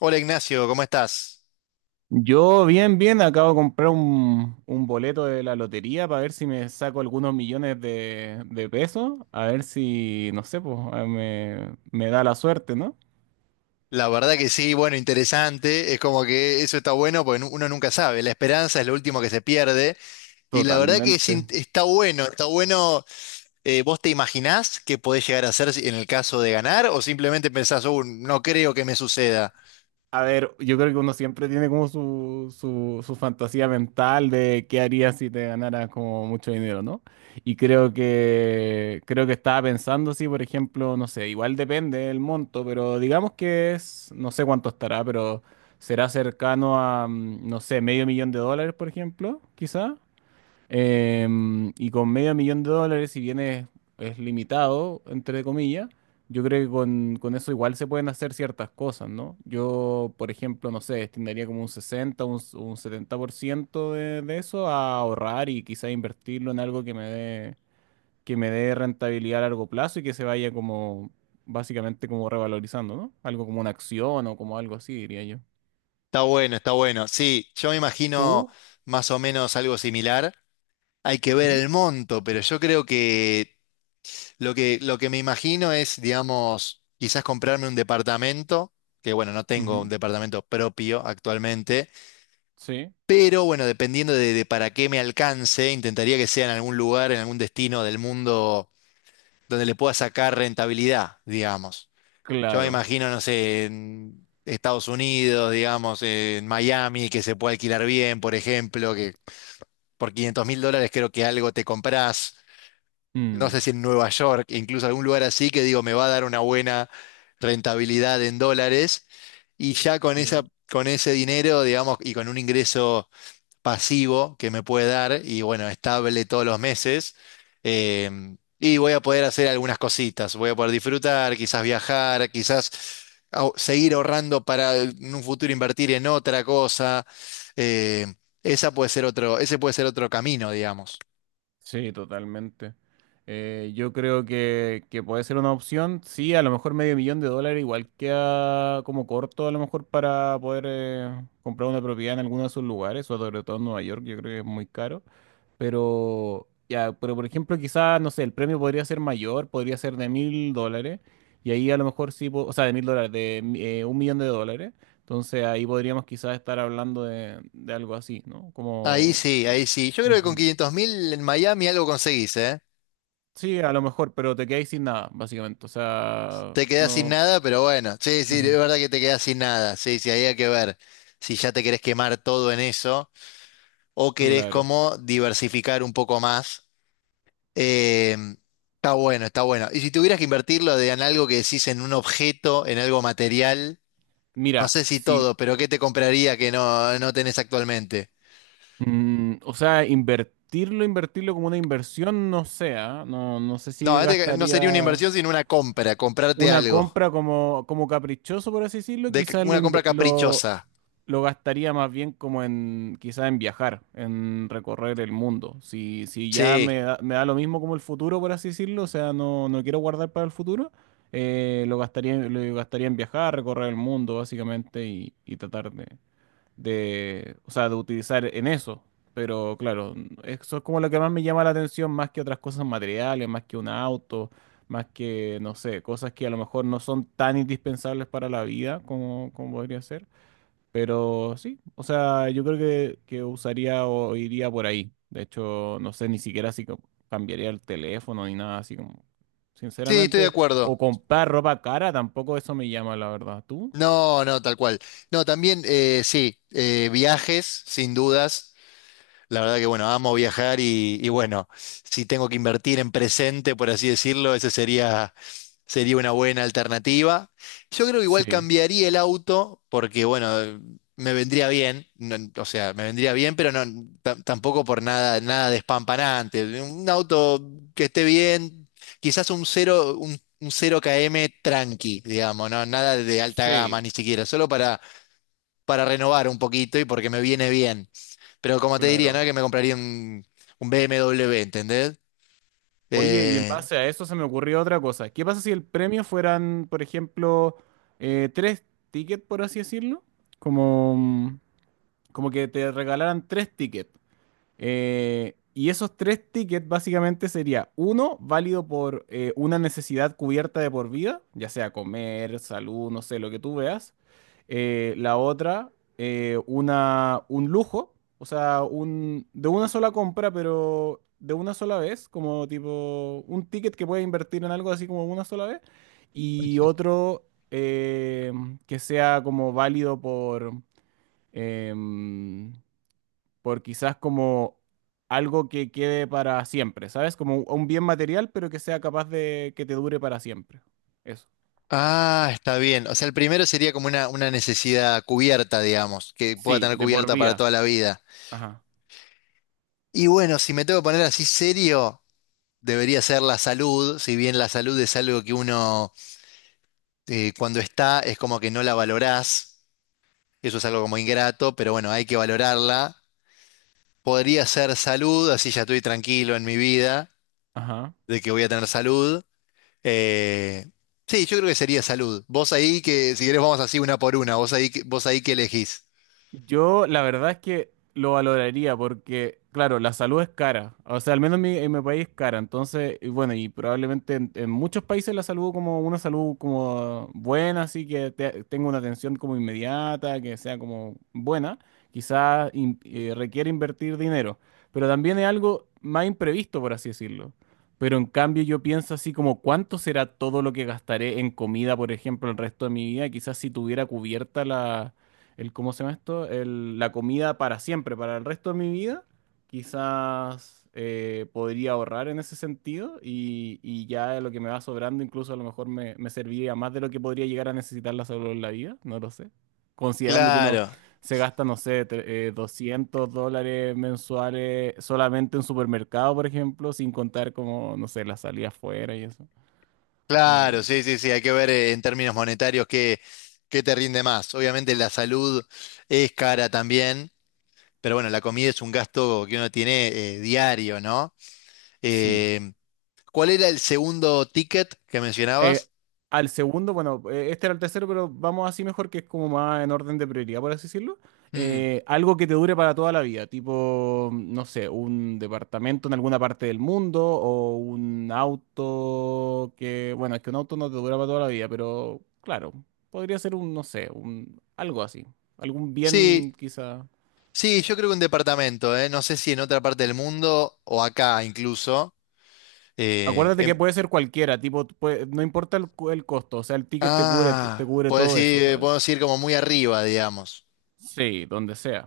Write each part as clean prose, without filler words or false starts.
Hola Ignacio, ¿cómo estás? Yo bien, bien, acabo de comprar un boleto de la lotería para ver si me saco algunos millones de pesos, a ver si, no sé, pues me da la suerte, ¿no? La verdad que sí, bueno, interesante. Es como que eso está bueno porque uno nunca sabe. La esperanza es lo último que se pierde. Y la verdad que Totalmente. Está bueno, está bueno. ¿Vos te imaginás qué podés llegar a hacer en el caso de ganar? ¿O simplemente pensás, no creo que me suceda"? A ver, yo creo que uno siempre tiene como su fantasía mental de qué haría si te ganaras como mucho dinero, ¿no? Y creo que estaba pensando si, por ejemplo, no sé, igual depende del monto, pero digamos que es, no sé cuánto estará, pero será cercano a, no sé, medio millón de dólares, por ejemplo, quizá. Y con medio millón de dólares, si bien es limitado, entre comillas, yo creo que con eso igual se pueden hacer ciertas cosas, ¿no? Yo, por ejemplo, no sé, destinaría como un 70% de eso a ahorrar y quizá invertirlo en algo que me dé rentabilidad a largo plazo y que se vaya como, básicamente como revalorizando, ¿no? Algo como una acción o como algo así, diría yo. Está bueno, está bueno. Sí, yo me imagino Tú. más o menos algo similar. Hay que ver Ujú, el monto, pero yo creo que lo que me imagino es, digamos, quizás comprarme un departamento, que bueno, no tengo un ujú. departamento propio actualmente, Sí, pero bueno, dependiendo de para qué me alcance, intentaría que sea en algún lugar, en algún destino del mundo donde le pueda sacar rentabilidad, digamos. Yo me claro. imagino, no sé, en Estados Unidos, digamos, en Miami, que se puede alquilar bien, por ejemplo, que por 500 mil dólares creo que algo te comprás. No sé Mm. si en Nueva York, incluso algún lugar así que digo, me va a dar una buena rentabilidad en dólares. Y ya con Sí. esa, con ese dinero, digamos, y con un ingreso pasivo que me puede dar, y bueno, estable todos los meses, y voy a poder hacer algunas cositas, voy a poder disfrutar, quizás viajar, quizás seguir ahorrando para en un futuro invertir en otra cosa. em, Esa puede ser ese puede ser otro camino, digamos. Sí, totalmente. Yo creo que puede ser una opción. Sí, a lo mejor medio millón de dólares igual queda como corto a lo mejor para poder comprar una propiedad en alguno de esos lugares, sobre todo en Nueva York, yo creo que es muy caro. Pero, ya, por ejemplo, quizás, no sé, el premio podría ser mayor, podría ser de mil dólares. Y ahí a lo mejor sí, po- o sea, de mil dólares, de un millón de dólares. Entonces ahí podríamos quizás estar hablando de algo así, ¿no? Ahí Como... sí, ahí sí. Yo creo que con Ujú. 500,000 en Miami algo conseguís, ¿eh? Sí, a lo mejor, pero te quedáis sin nada, básicamente. O sea, Te quedás sin no. nada, pero bueno, sí, sí, es Ujú, verdad que te quedás sin nada. Sí, sí, ahí hay que ver si ya te querés quemar todo en eso o querés claro. como diversificar un poco más. Eh, está bueno, está bueno. Y si tuvieras que invertirlo en algo que decís en un objeto, en algo material, no Mira, sé si si. todo, pero ¿qué te compraría que no tenés actualmente? O sea, invertirlo como una inversión, no sé, ¿ah? No, no sé No, si este no sería una gastaría inversión, sino una compra, comprarte una algo. compra como caprichoso, por así decirlo. De, Quizás lo, una compra inve- caprichosa. lo gastaría más bien como en quizá en viajar, en recorrer el mundo. Si ya Sí. me da lo mismo como el futuro, por así decirlo, o sea, no, no quiero guardar para el futuro, lo gastaría en viajar, recorrer el mundo, básicamente, y tratar de, o sea, de utilizar en eso. Pero claro, eso es como lo que más me llama la atención, más que otras cosas materiales, más que un auto, más que, no sé, cosas que a lo mejor no son tan indispensables para la vida como podría ser. Pero sí, o sea, yo creo que usaría o iría por ahí. De hecho, no sé ni siquiera si cambiaría el teléfono ni nada así como, Sí, estoy de sinceramente, acuerdo. o comprar ropa cara, tampoco eso me llama, la verdad. ¿Tú? No, no, tal cual. No, también, sí, viajes, sin dudas. La verdad que bueno, amo viajar y bueno, si tengo que invertir en presente, por así decirlo, esa sería, sería una buena alternativa. Yo creo que igual Sí, cambiaría el auto porque bueno, me vendría bien, o sea, me vendría bien, pero no tampoco por nada, nada despampanante. Un auto que esté bien, quizás un 0 km tranqui, digamos, no, nada de alta gama sí, ni siquiera, solo para renovar un poquito y porque me viene bien. Pero como te diría, no es claro. que me compraría un BMW, ¿entendés? Oye, y en Eh, base a eso se me ocurrió otra cosa. ¿Qué pasa si el premio fueran, por ejemplo, tres tickets, por así decirlo? Como, como que te regalaran tres tickets. Y esos tres tickets básicamente sería uno válido por una necesidad cubierta de por vida, ya sea comer, salud, no sé, lo que tú veas. La otra, un lujo, o sea, de una sola compra, pero de una sola vez, como tipo un ticket que puedes invertir en algo así como una sola vez. Y otro eh, que sea como válido por... em, por quizás como algo que quede para siempre, ¿sabes? Como un bien material, pero que sea capaz de que te dure para siempre. Eso. ah, está bien. O sea, el primero sería como una necesidad cubierta, digamos, que pueda Sí, tener de por cubierta para vida. toda la vida. Ajá, Y bueno, si me tengo que poner así serio, debería ser la salud, si bien la salud es algo que uno cuando está es como que no la valorás. Eso es algo como ingrato, pero bueno, hay que valorarla. Podría ser salud, así ya estoy tranquilo en mi vida ajá. de que voy a tener salud. Eh, sí, yo creo que sería salud. Vos ahí que, si querés, vamos así una por una. Vos ahí, vos ahí que elegís. Yo la verdad es que lo valoraría porque, claro, la salud es cara. O sea, al menos en mi país es cara. Entonces, y bueno, y probablemente en muchos países la salud como una salud como buena, así que tenga una atención como inmediata, que sea como buena, quizás requiere invertir dinero. Pero también es algo más imprevisto, por así decirlo. Pero en cambio yo pienso así como cuánto será todo lo que gastaré en comida, por ejemplo, el resto de mi vida. Quizás si tuviera cubierta la ¿cómo se llama esto? La comida para siempre, para el resto de mi vida, quizás podría ahorrar en ese sentido y ya lo que me va sobrando incluso a lo mejor me serviría más de lo que podría llegar a necesitar la salud en la vida, no lo sé. Considerando que uno Claro, se gasta, no sé, $200 mensuales solamente en supermercado, por ejemplo, sin contar como, no sé, la salida afuera y eso. claro, Como, sí, sí, sí. Hay que ver en términos monetarios qué, qué te rinde más. Obviamente la salud es cara también, pero bueno, la comida es un gasto que uno tiene diario, ¿no? sí. Eh, ¿Cuál era el segundo ticket que Eh, mencionabas? Al segundo, bueno, este era el tercero, pero vamos así mejor, que es como más en orden de prioridad, por así decirlo. Mm. Algo que te dure para toda la vida, tipo, no sé, un departamento en alguna parte del mundo o un auto que, bueno, es que un auto no te dura para toda la vida, pero claro, podría ser un, no sé, algo así, algún bien Sí, quizá. sí, yo creo que un departamento, ¿eh? No sé si en otra parte del mundo o acá incluso. Eh, Acuérdate que em- puede ser cualquiera, tipo, no importa el costo, o sea, el ticket te cubre, te Ah, cubre puedes todo eso, ir, ¿sabes? podemos ir como muy arriba, digamos. Sí, donde sea.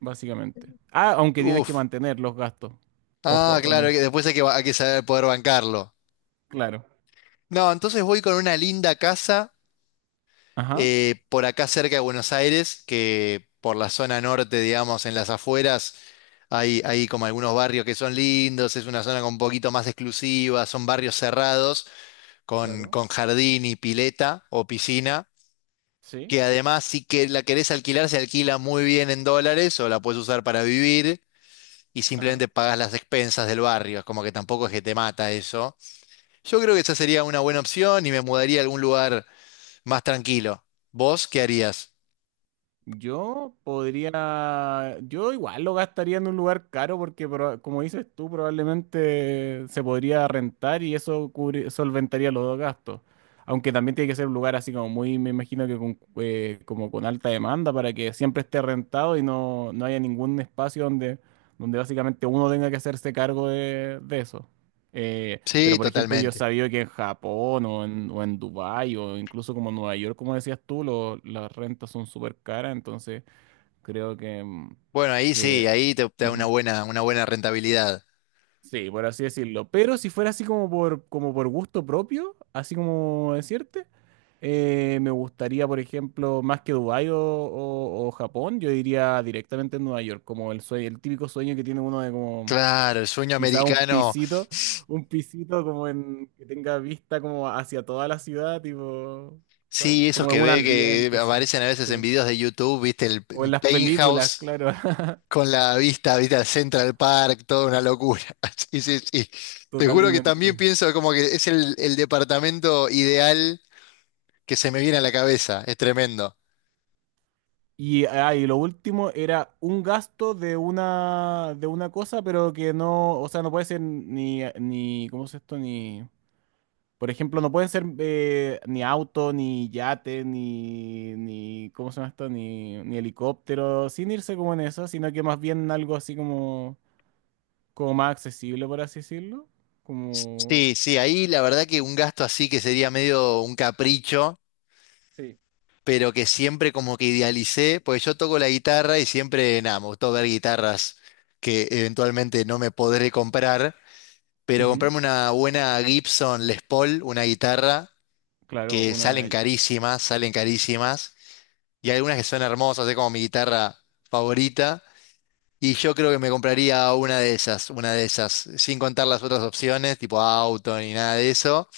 Básicamente. Ah, aunque tienes que Uf. mantener los gastos. Ah, Ojo con claro, que eso. después hay que, hay que saber poder bancarlo. Claro. No, entonces voy con una linda casa Ajá. Por acá cerca de Buenos Aires, que por la zona norte, digamos, en las afueras, hay como algunos barrios que son lindos, es una zona con un poquito más exclusiva, son barrios cerrados, Claro. con jardín y pileta o piscina, Sí. que además si que la querés alquilar, se alquila muy bien en dólares o la puedes usar para vivir. Y Ajá. simplemente pagas las expensas del barrio. Es como que tampoco es que te mata eso. Yo creo que esa sería una buena opción y me mudaría a algún lugar más tranquilo. ¿Vos qué harías? Yo podría, yo igual lo gastaría en un lugar caro porque como dices tú, probablemente se podría rentar y eso solventaría los dos gastos. Aunque también tiene que ser un lugar así como muy, me imagino que como con alta demanda para que siempre esté rentado y no, no haya ningún espacio donde, donde básicamente uno tenga que hacerse cargo de eso. Pero Sí, por ejemplo, yo totalmente. sabía que en Japón o o en Dubái o incluso como en Nueva York, como decías tú, las rentas son súper caras, entonces creo que, Bueno, ahí sí, que ahí te, te da ujú, una buena rentabilidad. sí, por así decirlo. Pero si fuera así como por, como por gusto propio, así como decirte, me gustaría, por ejemplo, más que Dubái o, o Japón, yo iría directamente a Nueva York, como el típico sueño que tiene uno de como Claro, el sueño quizá americano, un pisito como en que tenga vista como hacia toda la ciudad, tipo, ¿sabes? sí, esos Como en que un ve ambiente que así. aparecen a veces en Sí. videos de YouTube, viste, O un en las películas, penthouse claro. con la vista, viste, al Central Park, toda una locura. Sí, sí, sí. Te juro que Totalmente. también pienso como que es el departamento ideal que se me viene a la cabeza, es tremendo. Y lo último era un gasto de una cosa, pero que no, o sea, no puede ser ni ¿cómo es esto? Ni Por ejemplo, no pueden ser ni auto, ni yate, ni, ni, ¿cómo se llama esto? Ni helicóptero, sin irse como en eso, sino que más bien algo así como más accesible, por así decirlo. Como. Sí, sí, ahí la verdad que un gasto así que sería medio un capricho, Sí. pero que siempre como que idealicé, pues yo toco la guitarra y siempre, nada, me gustó ver guitarras que eventualmente no me podré comprar, pero Ujú. comprarme una buena Gibson Les Paul, una guitarra Claro, que una. Salen carísimas, y algunas que son hermosas, es como mi guitarra favorita. Y yo creo que me compraría una de esas, sin contar las otras opciones, tipo auto ni nada de eso.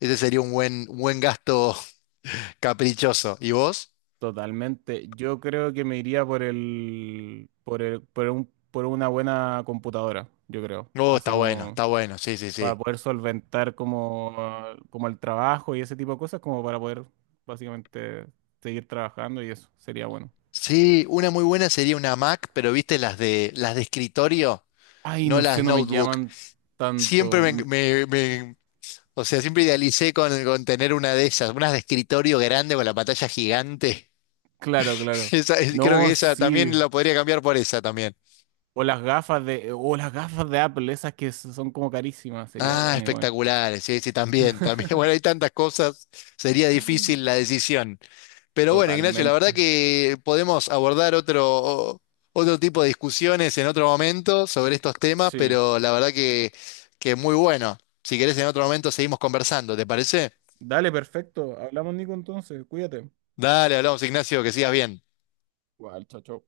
Ese sería un buen gasto caprichoso. ¿Y vos? Totalmente. Yo creo que me iría por el, por el, por un, por una buena computadora, yo creo. Oh, Así como está bueno, sí, sí, para sí. poder solventar como el trabajo y ese tipo de cosas, como para poder básicamente seguir trabajando y eso sería bueno. Sí, una muy buena sería una Mac, pero viste las de escritorio, Ay, no no sé, las no me notebook. llaman Siempre tanto. Mm. O sea, siempre idealicé con tener una de esas, unas de escritorio grande con la pantalla gigante. Claro, claro. Esa, creo que No, esa sí. también la podría cambiar por esa también. O las gafas de Apple, esas que son como carísimas, sería Ah, bueno igual. espectaculares, sí, sí, también, también. Bueno, hay tantas cosas, sería difícil la decisión. Pero bueno, Ignacio, la verdad Totalmente. que podemos abordar otro, otro tipo de discusiones en otro momento sobre estos temas, Sí. pero la verdad que muy bueno. Si querés, en otro momento seguimos conversando, ¿te parece? Dale, perfecto. Hablamos, Nico, entonces. Cuídate. Dale, hablamos, Ignacio, que sigas bien. Igual, chao, chao.